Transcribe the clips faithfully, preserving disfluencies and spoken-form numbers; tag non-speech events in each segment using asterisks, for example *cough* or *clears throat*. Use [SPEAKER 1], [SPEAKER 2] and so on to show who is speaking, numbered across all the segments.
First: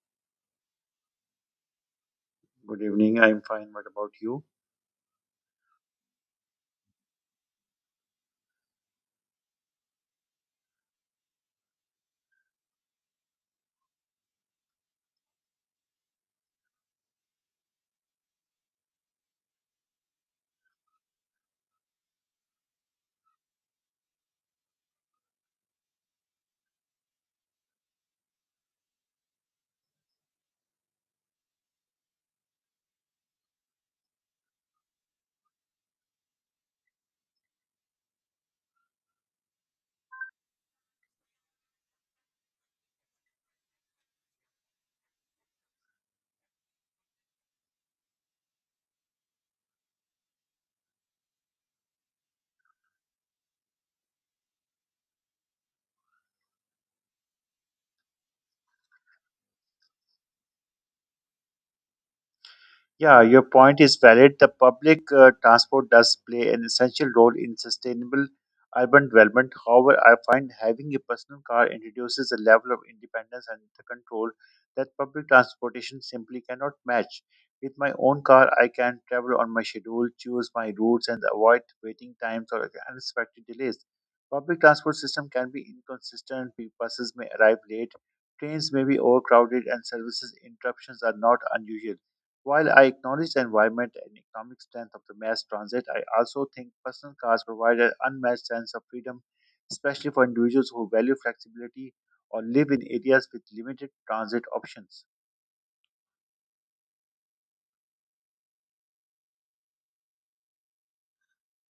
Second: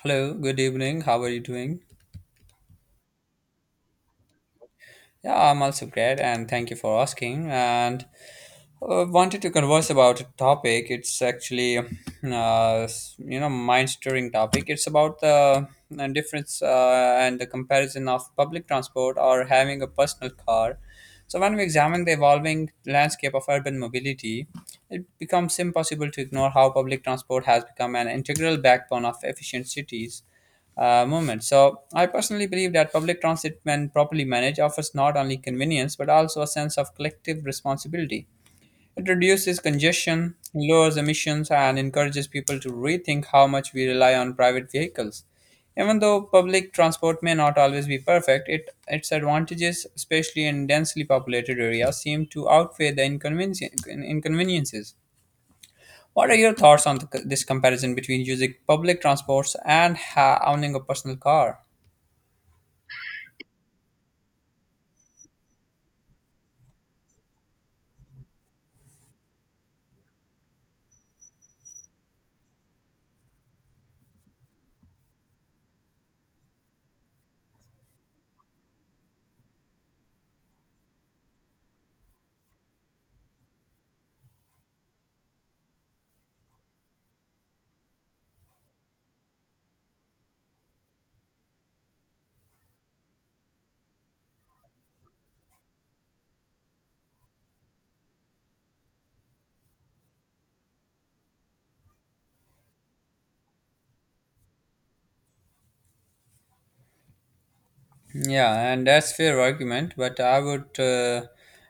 [SPEAKER 1] Hello, good evening. How are you doing?
[SPEAKER 2] Good evening. I'm fine. What about you?
[SPEAKER 1] Yeah, I'm also great and thank you for asking. And uh, wanted to converse about a topic. It's actually, uh, you know, mind-stirring topic. It's about the uh, difference uh, and the comparison of public transport or having a personal car. So when we examine the evolving landscape of urban mobility, it becomes impossible to ignore how public transport has become an integral backbone of efficient cities uh, movement. So I personally believe that public transit, when properly managed, offers not only convenience but also a sense of collective responsibility. It reduces congestion, lowers emissions, and encourages people to rethink how much we rely on private vehicles. Even though public transport may not always be perfect, it, its advantages, especially in densely populated areas, seem to outweigh the inconvenien- inconveniences. What are your thoughts on the, this comparison between using public transports and ha- owning a personal car?
[SPEAKER 2] Yeah, your point is valid. The public uh, transport does play an essential role in sustainable urban development. However, I find having a personal car introduces a level of independence and the control that public transportation simply cannot match. With my own car, I can travel on my schedule, choose my routes, and avoid waiting times or unexpected delays. Public transport system can be inconsistent. Buses may arrive late, trains may be overcrowded, and services interruptions are not unusual. While I acknowledge the environment and economic strength of the mass transit, I also think personal cars provide an unmatched sense of freedom, especially for individuals who value flexibility or live in areas with limited transit options.
[SPEAKER 1] Yeah, and that's fair argument, but I would uh,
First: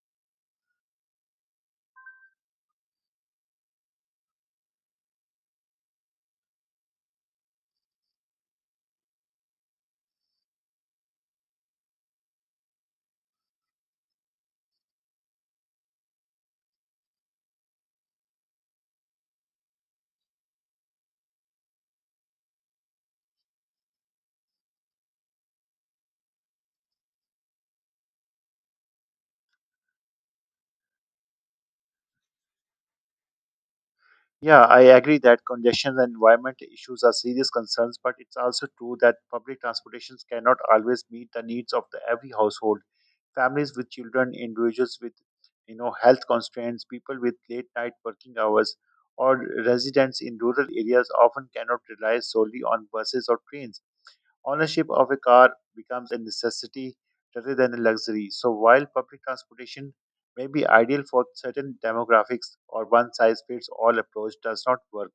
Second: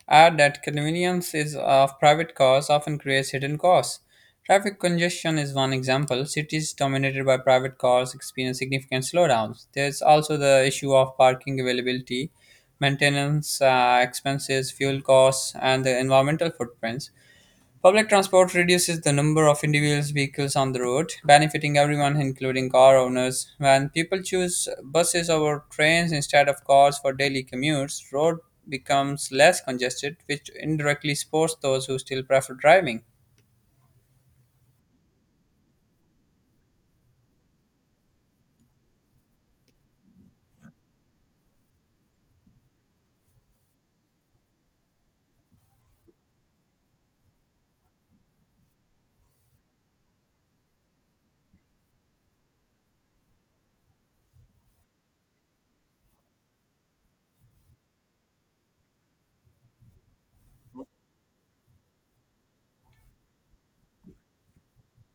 [SPEAKER 1] add that convenience is of private cars often creates hidden costs. Traffic congestion is one example. Cities dominated by private cars experience significant slowdowns. There's also the issue of parking availability, maintenance uh, expenses, fuel costs, and the environmental footprints. Public transport reduces the number of individual vehicles on the road, benefiting everyone, including car owners. When people choose buses over trains instead of cars for daily commutes, road becomes less congested, which indirectly supports those who still prefer driving.
[SPEAKER 2] Yeah, I agree that congestion and environment issues are serious concerns, but it's also true that public transportations cannot always meet the needs of the every household. Families with children, individuals with you know health constraints, people with late night working hours, or residents in rural areas often cannot rely solely on buses or trains ownership of a car becomes a necessity rather than a luxury. So, while public transportation may be ideal for certain demographics, or one size fits all approach does not work.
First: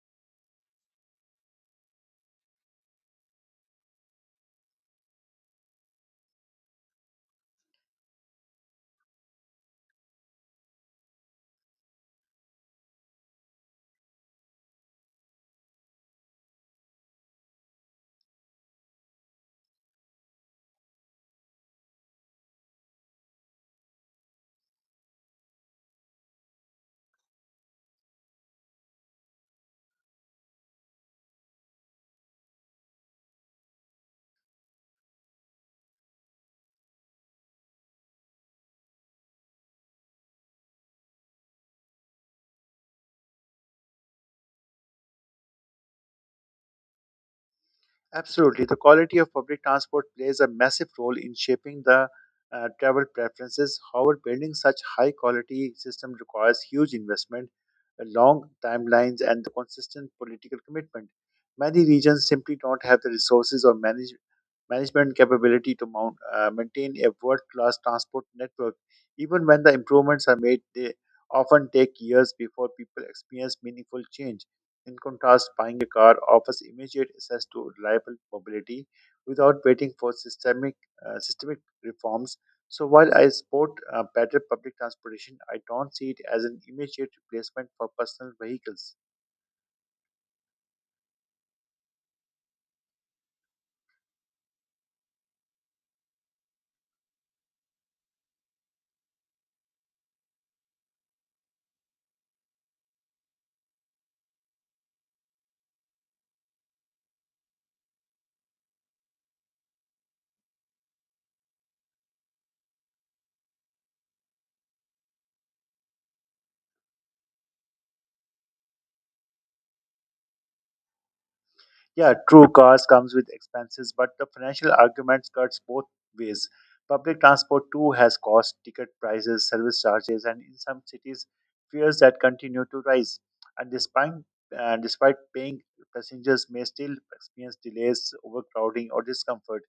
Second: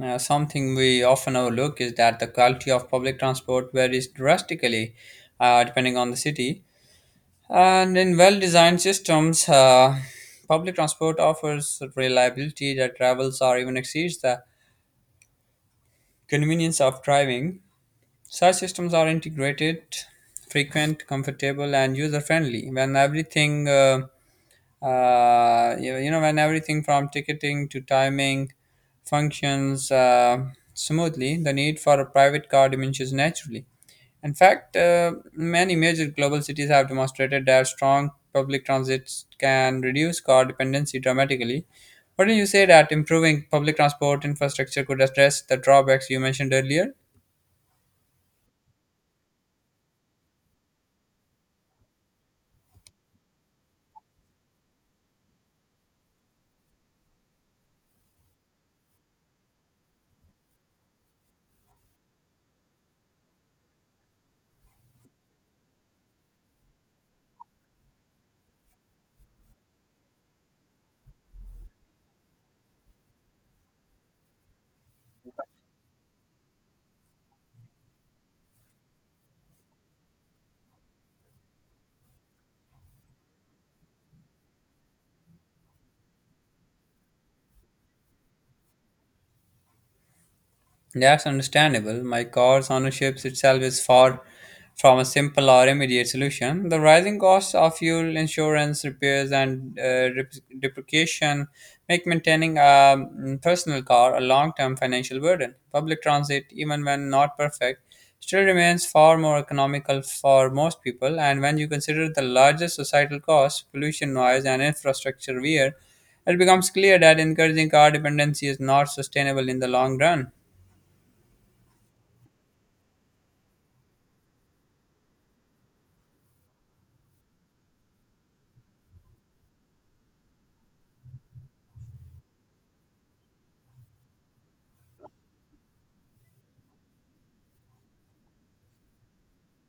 [SPEAKER 1] Uh, something we often overlook is that the quality of public transport varies drastically uh, depending on the city. And in well designed systems, uh, public transport offers reliability that travels or even exceeds the convenience of driving. Such systems are integrated, frequent, comfortable, and user-friendly. When everything, uh, uh, you you know, when everything from ticketing to timing functions uh, smoothly, the need for a private car diminishes naturally. In fact, uh, many major global cities have demonstrated that strong public transit can reduce car dependency dramatically. Wouldn't you say that improving public transport infrastructure could address the drawbacks you mentioned earlier?
[SPEAKER 2] Absolutely. The quality of public transport plays a massive role in shaping the uh, travel preferences. However, building such high quality system requires huge investment, uh, long timelines, and the consistent political commitment. Many regions simply don't have the resources or manage, management capability to mount, uh, maintain a world class transport network. Even when the improvements are made, they often take years before people experience meaningful change. In contrast, buying a car offers immediate access to reliable mobility without waiting for systemic uh, systemic reforms. So while I support uh, better public transportation, I don't see it as an immediate replacement for personal vehicles.
[SPEAKER 1] That's understandable. My car's ownership itself is far from a simple or immediate solution. The rising costs of fuel, insurance, repairs, and uh, rep- depreciation make maintaining a mm, personal car a long term financial burden. Public transit, even when not perfect, still remains far more economical for most people. And when you consider the largest societal costs, pollution, noise, and infrastructure wear, it becomes clear that encouraging car dependency is not sustainable in the long run.
[SPEAKER 2] Yeah, true, cars comes with expenses, but the financial arguments cuts both ways. Public transport too has cost, ticket prices, service charges, and in some cities, fares that continue to rise. And despite uh, despite paying, passengers may still experience delays, overcrowding, or discomfort.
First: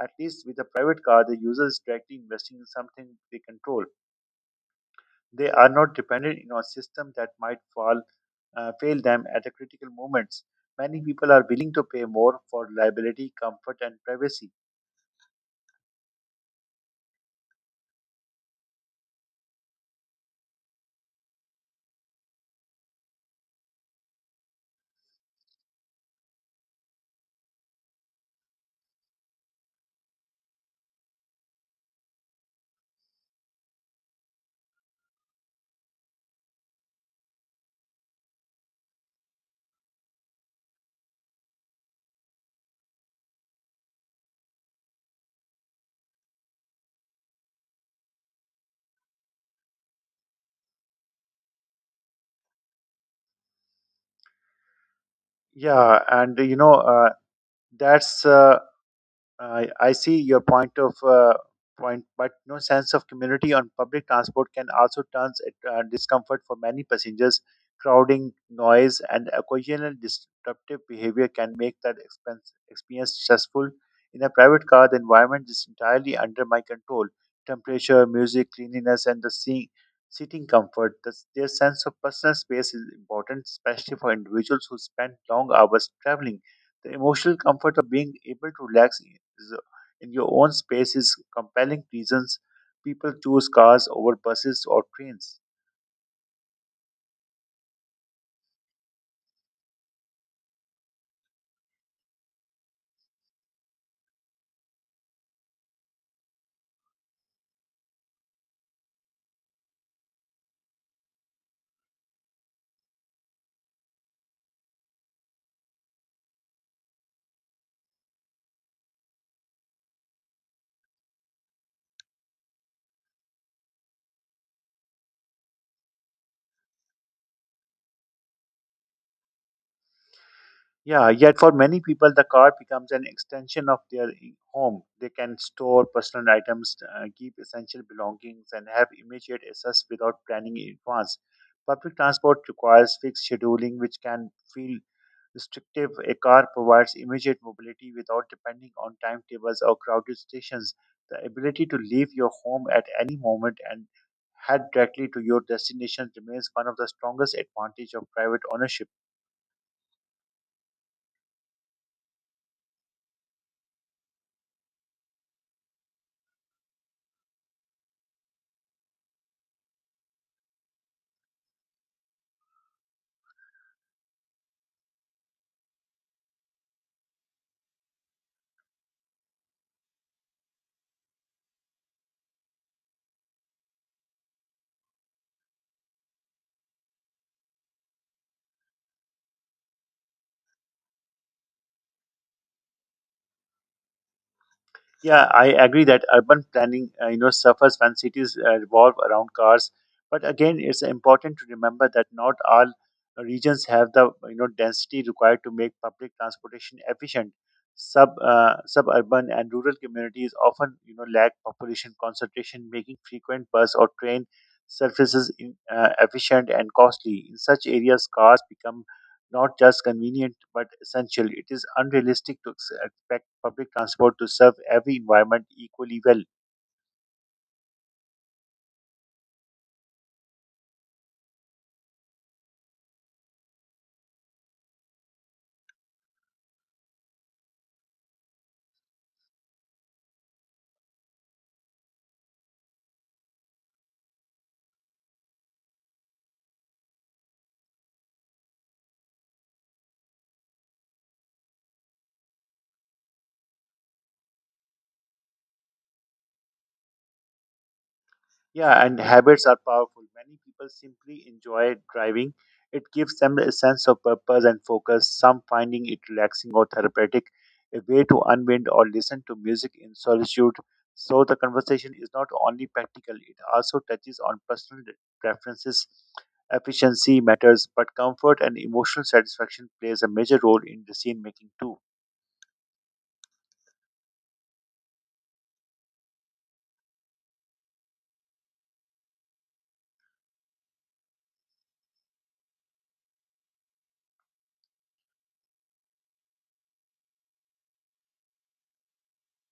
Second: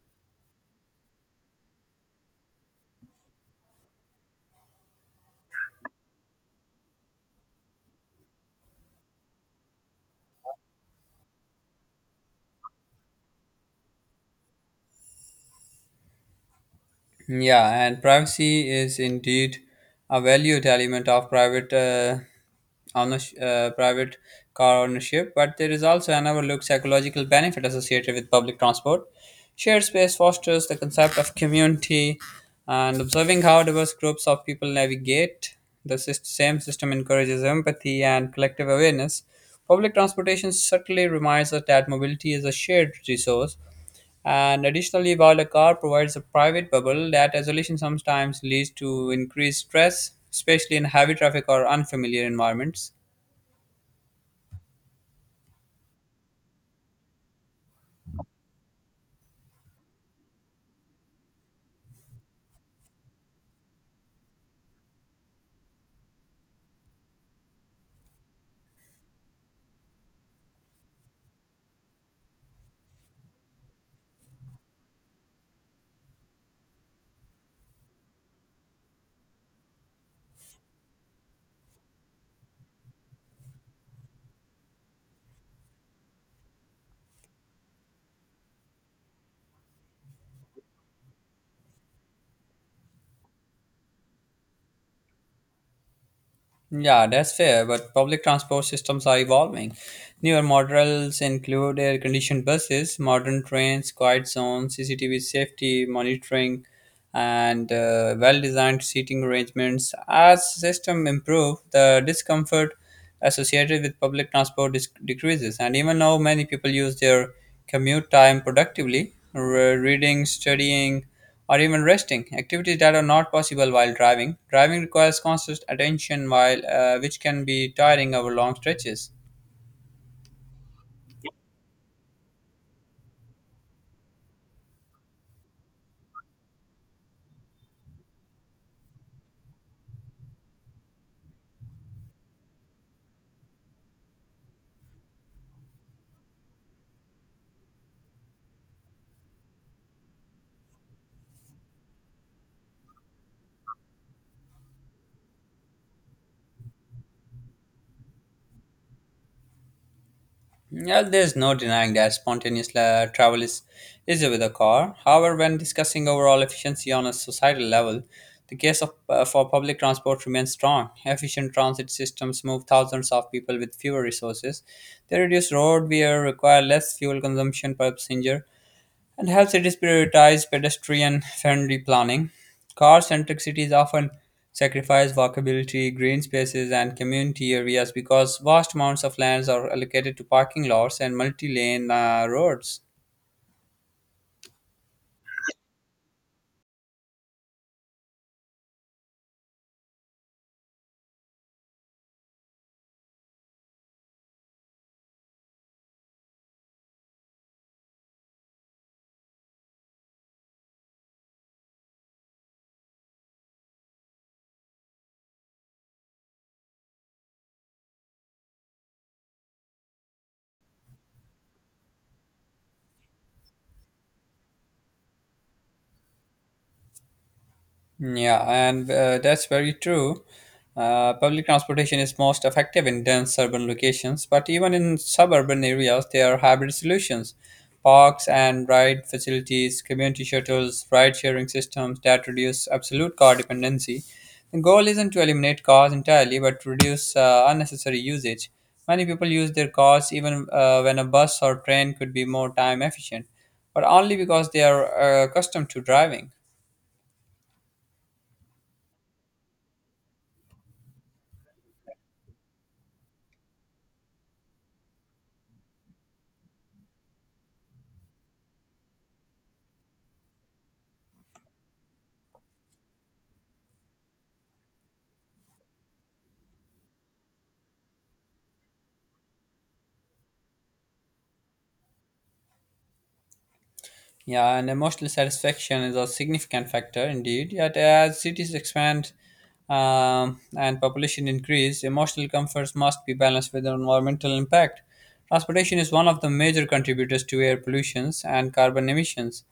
[SPEAKER 2] At least with a private car, the user is directly investing in something they control. They are not dependent on a system that might fall uh, fail them at the critical moments. Many people are willing to pay more for reliability, comfort, and privacy.
[SPEAKER 1] Yeah, and privacy is indeed a valued element of private uh, ownership, uh, private car ownership, but there is also an overlooked psychological benefit associated with public transport. Shared space fosters the concept of community, and observing how diverse groups of people navigate the sys- same system encourages empathy and collective awareness. Public transportation subtly reminds us that mobility is a shared resource and additionally, while a car provides a private bubble, that isolation sometimes leads to increased stress, especially in heavy traffic or unfamiliar environments.
[SPEAKER 2] Yeah, and you know uh, that's uh, I I see your point of uh, point, but no sense of community on public transport can also turn it uh, discomfort for many passengers. Crowding, noise, and occasional disruptive behavior can make that expense, experience stressful. In a private car, the environment is entirely under my control: temperature, music, cleanliness, and the seeing. Seating comfort. The- their sense of personal space is important, especially for individuals who spend long hours traveling. The emotional comfort of being able to relax is, uh, in your own space is compelling reasons people choose cars over buses or trains.
[SPEAKER 1] Yeah, that's fair, but public transport systems are evolving. Newer models include air conditioned buses, modern trains, quiet zones, C C T V safety monitoring, and uh, well designed seating arrangements. As system improve, the discomfort associated with public transport dis- decreases. And even now, many people use their commute time productively, re- reading, studying, or even resting, activities that are not possible while driving. Driving requires constant attention, while uh, which can be tiring over long stretches.
[SPEAKER 2] Yeah, yet for many people, the car becomes an extension of their i- home. They can store personal items, uh, keep essential belongings, and have immediate access without planning in advance. Public transport requires fixed scheduling, which can feel restrictive, a car provides immediate mobility without depending on timetables or crowded stations. The ability to leave your home at any moment and head directly to your destination remains one of the strongest advantages of private ownership.
[SPEAKER 1] Yeah, there's no denying that spontaneous la- travel is easier with a car. However, when discussing overall efficiency on a societal level, the case of, uh, for public transport remains strong. Efficient transit systems move thousands of people with fewer resources. They reduce road wear, require less fuel consumption per passenger, and have cities prioritize pedestrian friendly planning? Car centric cities often sacrifice walkability, green spaces, and community areas because vast amounts of lands are allocated to parking lots and multi lane uh, roads.
[SPEAKER 2] Yeah, I agree that urban planning, uh, you know, suffers when cities uh, revolve around cars. But again, it's important to remember that not all regions have the you know density required to make public transportation efficient. Sub uh, suburban and rural communities often you know lack population concentration, making frequent bus or train services in, uh, efficient and costly. In such areas, cars become not just convenient but essential. It is unrealistic to ex- expect public transport to serve every environment equally well.
[SPEAKER 1] Yeah, and uh, that's very true. Uh, public transportation is most effective in dense urban locations, but even in suburban areas, there are hybrid solutions. Parks and ride facilities, community shuttles, ride sharing systems that reduce absolute car dependency. The goal isn't to eliminate cars entirely, but to reduce uh, unnecessary usage. Many people use their cars even uh, when a bus or train could be more time efficient, but only because they are uh, accustomed to driving.
[SPEAKER 2] Yeah, and habits are powerful. Many people simply enjoy driving. It gives them a sense of purpose and focus, some finding it relaxing or therapeutic, a way to unwind or listen to music in solitude. So the conversation is not only practical, it also touches on personal preferences. Efficiency matters, but comfort and emotional satisfaction plays a major role in decision making too.
[SPEAKER 1] Yeah, and emotional satisfaction is a significant factor indeed. Yet, as cities expand um, and population increase, emotional comforts must be balanced with environmental impact. Transportation is one of the major contributors to air pollutions and carbon emissions.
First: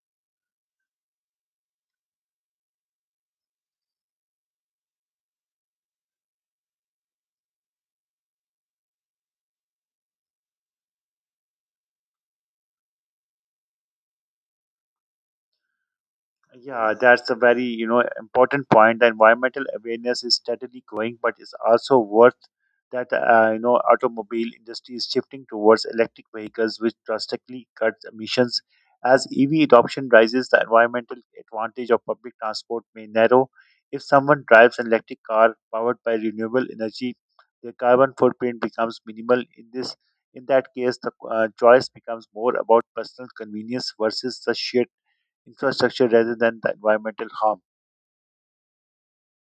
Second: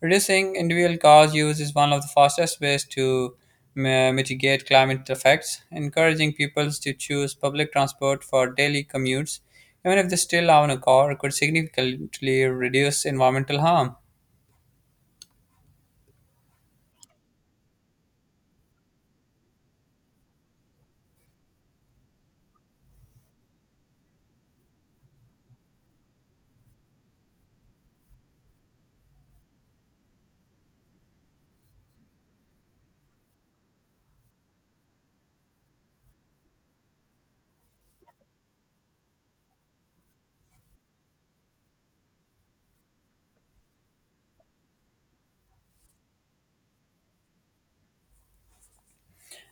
[SPEAKER 1] Reducing individual cars use is one of the fastest ways to mi- mitigate climate effects. Encouraging people to choose public transport for daily commutes, even if they still own a car, could significantly reduce environmental harm.
[SPEAKER 2] Yeah, that's a very you know important point. The environmental awareness is steadily growing, but it's also worth that uh, you know automobile industry is shifting towards electric vehicles, which drastically cuts emissions. As E V adoption rises, the environmental advantage of public transport may narrow. If someone drives an electric car powered by renewable energy, their carbon footprint becomes minimal. In this, in that case, the uh, choice becomes more about personal convenience versus the sheer infrastructure rather than the environmental harm.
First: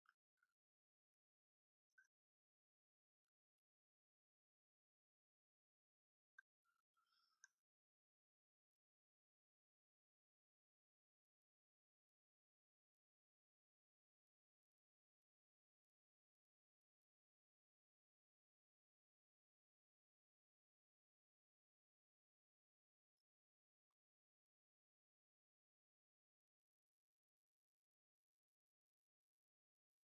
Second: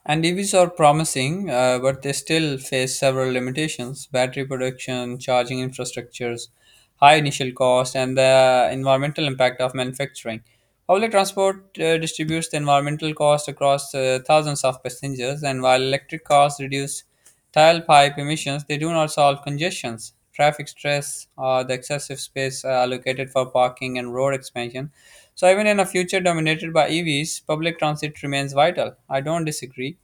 [SPEAKER 1] And E Vs are promising, uh, but they still face several limitations battery production, charging infrastructures, high initial cost, and the environmental impact of manufacturing. Public transport uh, distributes the environmental cost across uh, thousands of passengers, and while electric cars reduce tailpipe emissions, they do not solve congestions, traffic stress, or the excessive space uh, allocated for parking and road expansion. So even in a future dominated by E Vs, public transit remains vital. I don't disagree.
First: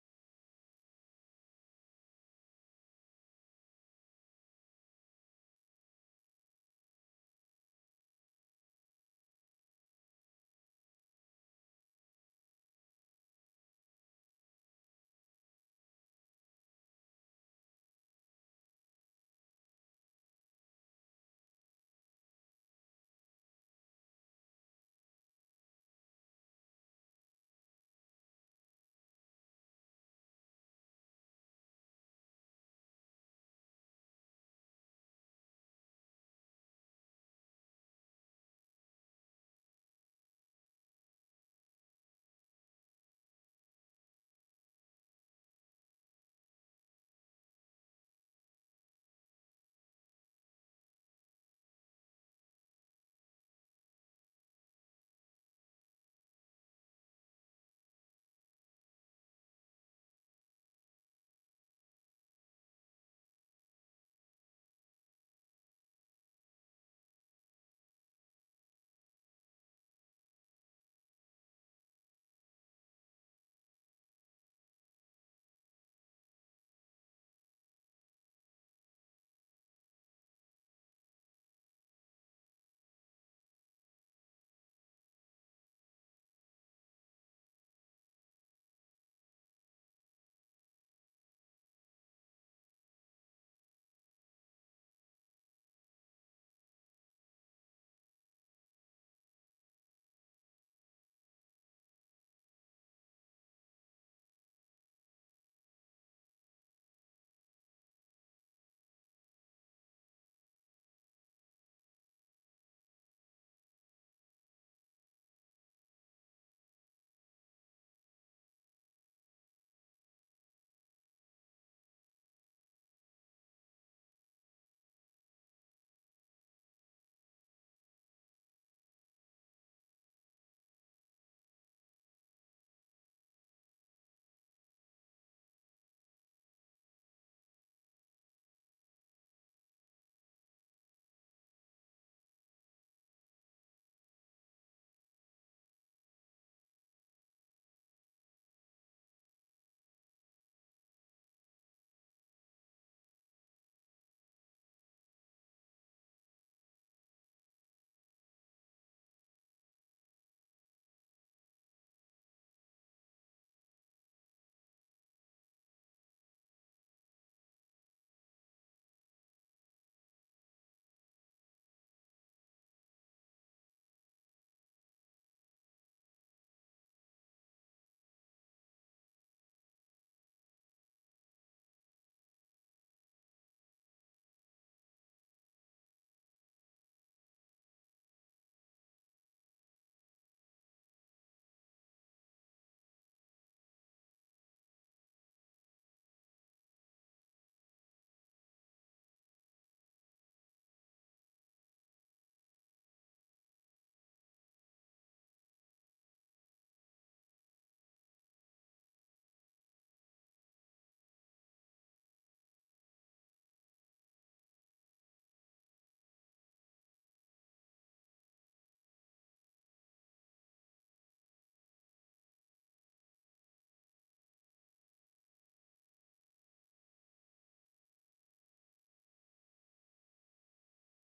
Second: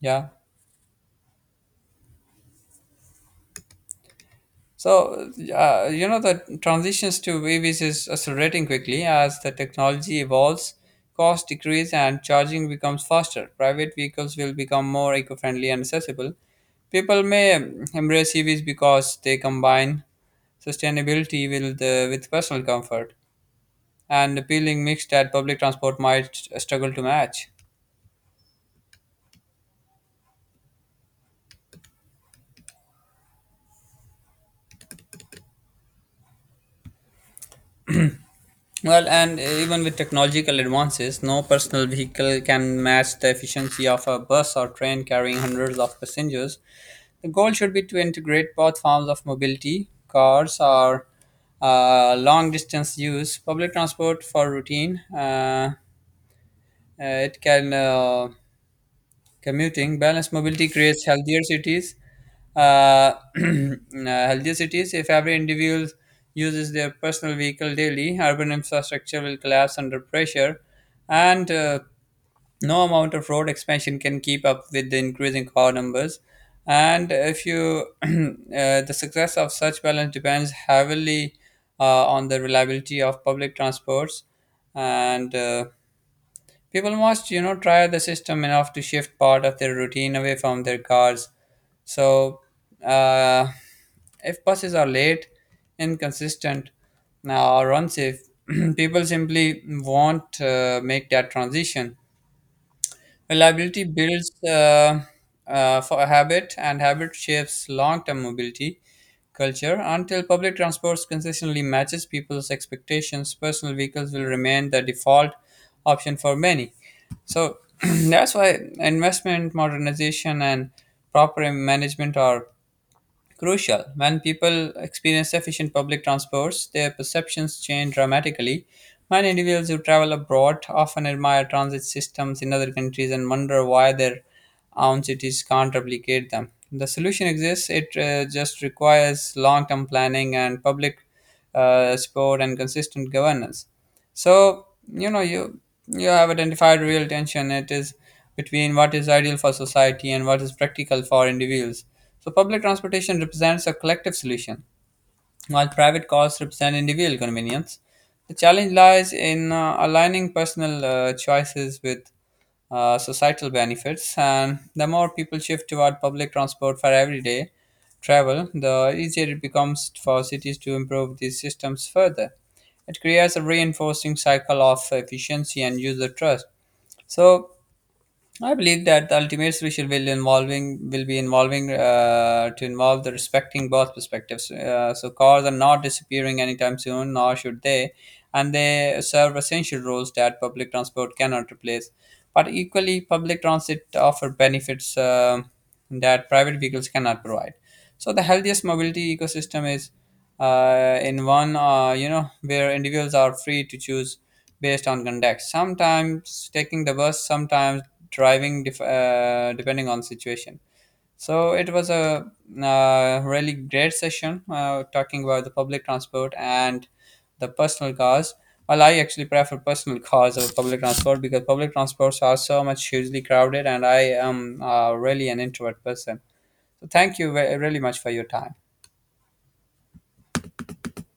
[SPEAKER 1] Yeah. So, uh, you know, the transitions to E Vs is accelerating quickly as the technology evolves, costs decrease, and charging becomes faster. Private vehicles will become more eco friendly and accessible. People may um, embrace E Vs because they combine sustainability with, uh, with personal comfort, and appealing mix that public transport might struggle to match. Well, and uh, even with technological advances, no personal vehicle can match the efficiency of a bus or train carrying hundreds of passengers. The goal should be to integrate both forms of mobility, cars or uh, long distance use, public transport for routine. Uh, uh, it can uh, Commuting balanced mobility creates healthier cities uh, *clears throat* uh, healthier cities if every individual uses their personal vehicle daily urban infrastructure will collapse under pressure and uh, no amount of road expansion can keep up with the increasing car numbers and if you *clears throat* uh, the success of such balance depends heavily uh, on the reliability of public transports and uh, people must, you know, try the system enough to shift part of their routine away from their cars. So, uh, if buses are late, inconsistent, uh, or unsafe, *clears throat* people simply won't uh, make that transition. Reliability builds uh, uh, for a habit, and habit shapes long-term mobility culture. Until public transport consistently matches people's expectations, personal vehicles will remain the default option for many. So *clears throat* that's why investment, modernization, and proper management are crucial. When people experience efficient public transports, their perceptions change dramatically. Many individuals who travel abroad often admire transit systems in other countries and wonder why their own cities can't replicate them. The solution exists, it uh, just requires long term planning and public uh, support and consistent governance. So, you know, you you have identified real tension. It is between what is ideal for society and what is practical for individuals. So, public transportation represents a collective solution, while private cars represent individual convenience. The challenge lies in uh, aligning personal uh, choices with uh, societal benefits, and the more people shift toward public transport for everyday travel, the easier it becomes for cities to improve these systems further. It creates a reinforcing cycle of efficiency and user trust. So, I believe that the ultimate solution will involving will be involving uh, to involve the respecting both perspectives. Uh, so cars are not disappearing anytime soon, nor should they, and they serve essential roles that public transport cannot replace. But equally, public transit offer benefits um that private vehicles cannot provide. So the healthiest mobility ecosystem is uh, in one uh, you know where individuals are free to choose based on context. Sometimes taking the bus, sometimes driving def- uh, depending on situation. So it was a uh, really great session uh, talking about the public transport and the personal cars. Well, I actually prefer personal cars over public transport because public transports are so much hugely crowded and I am uh, really an introvert person. So thank you ve- really much for your time.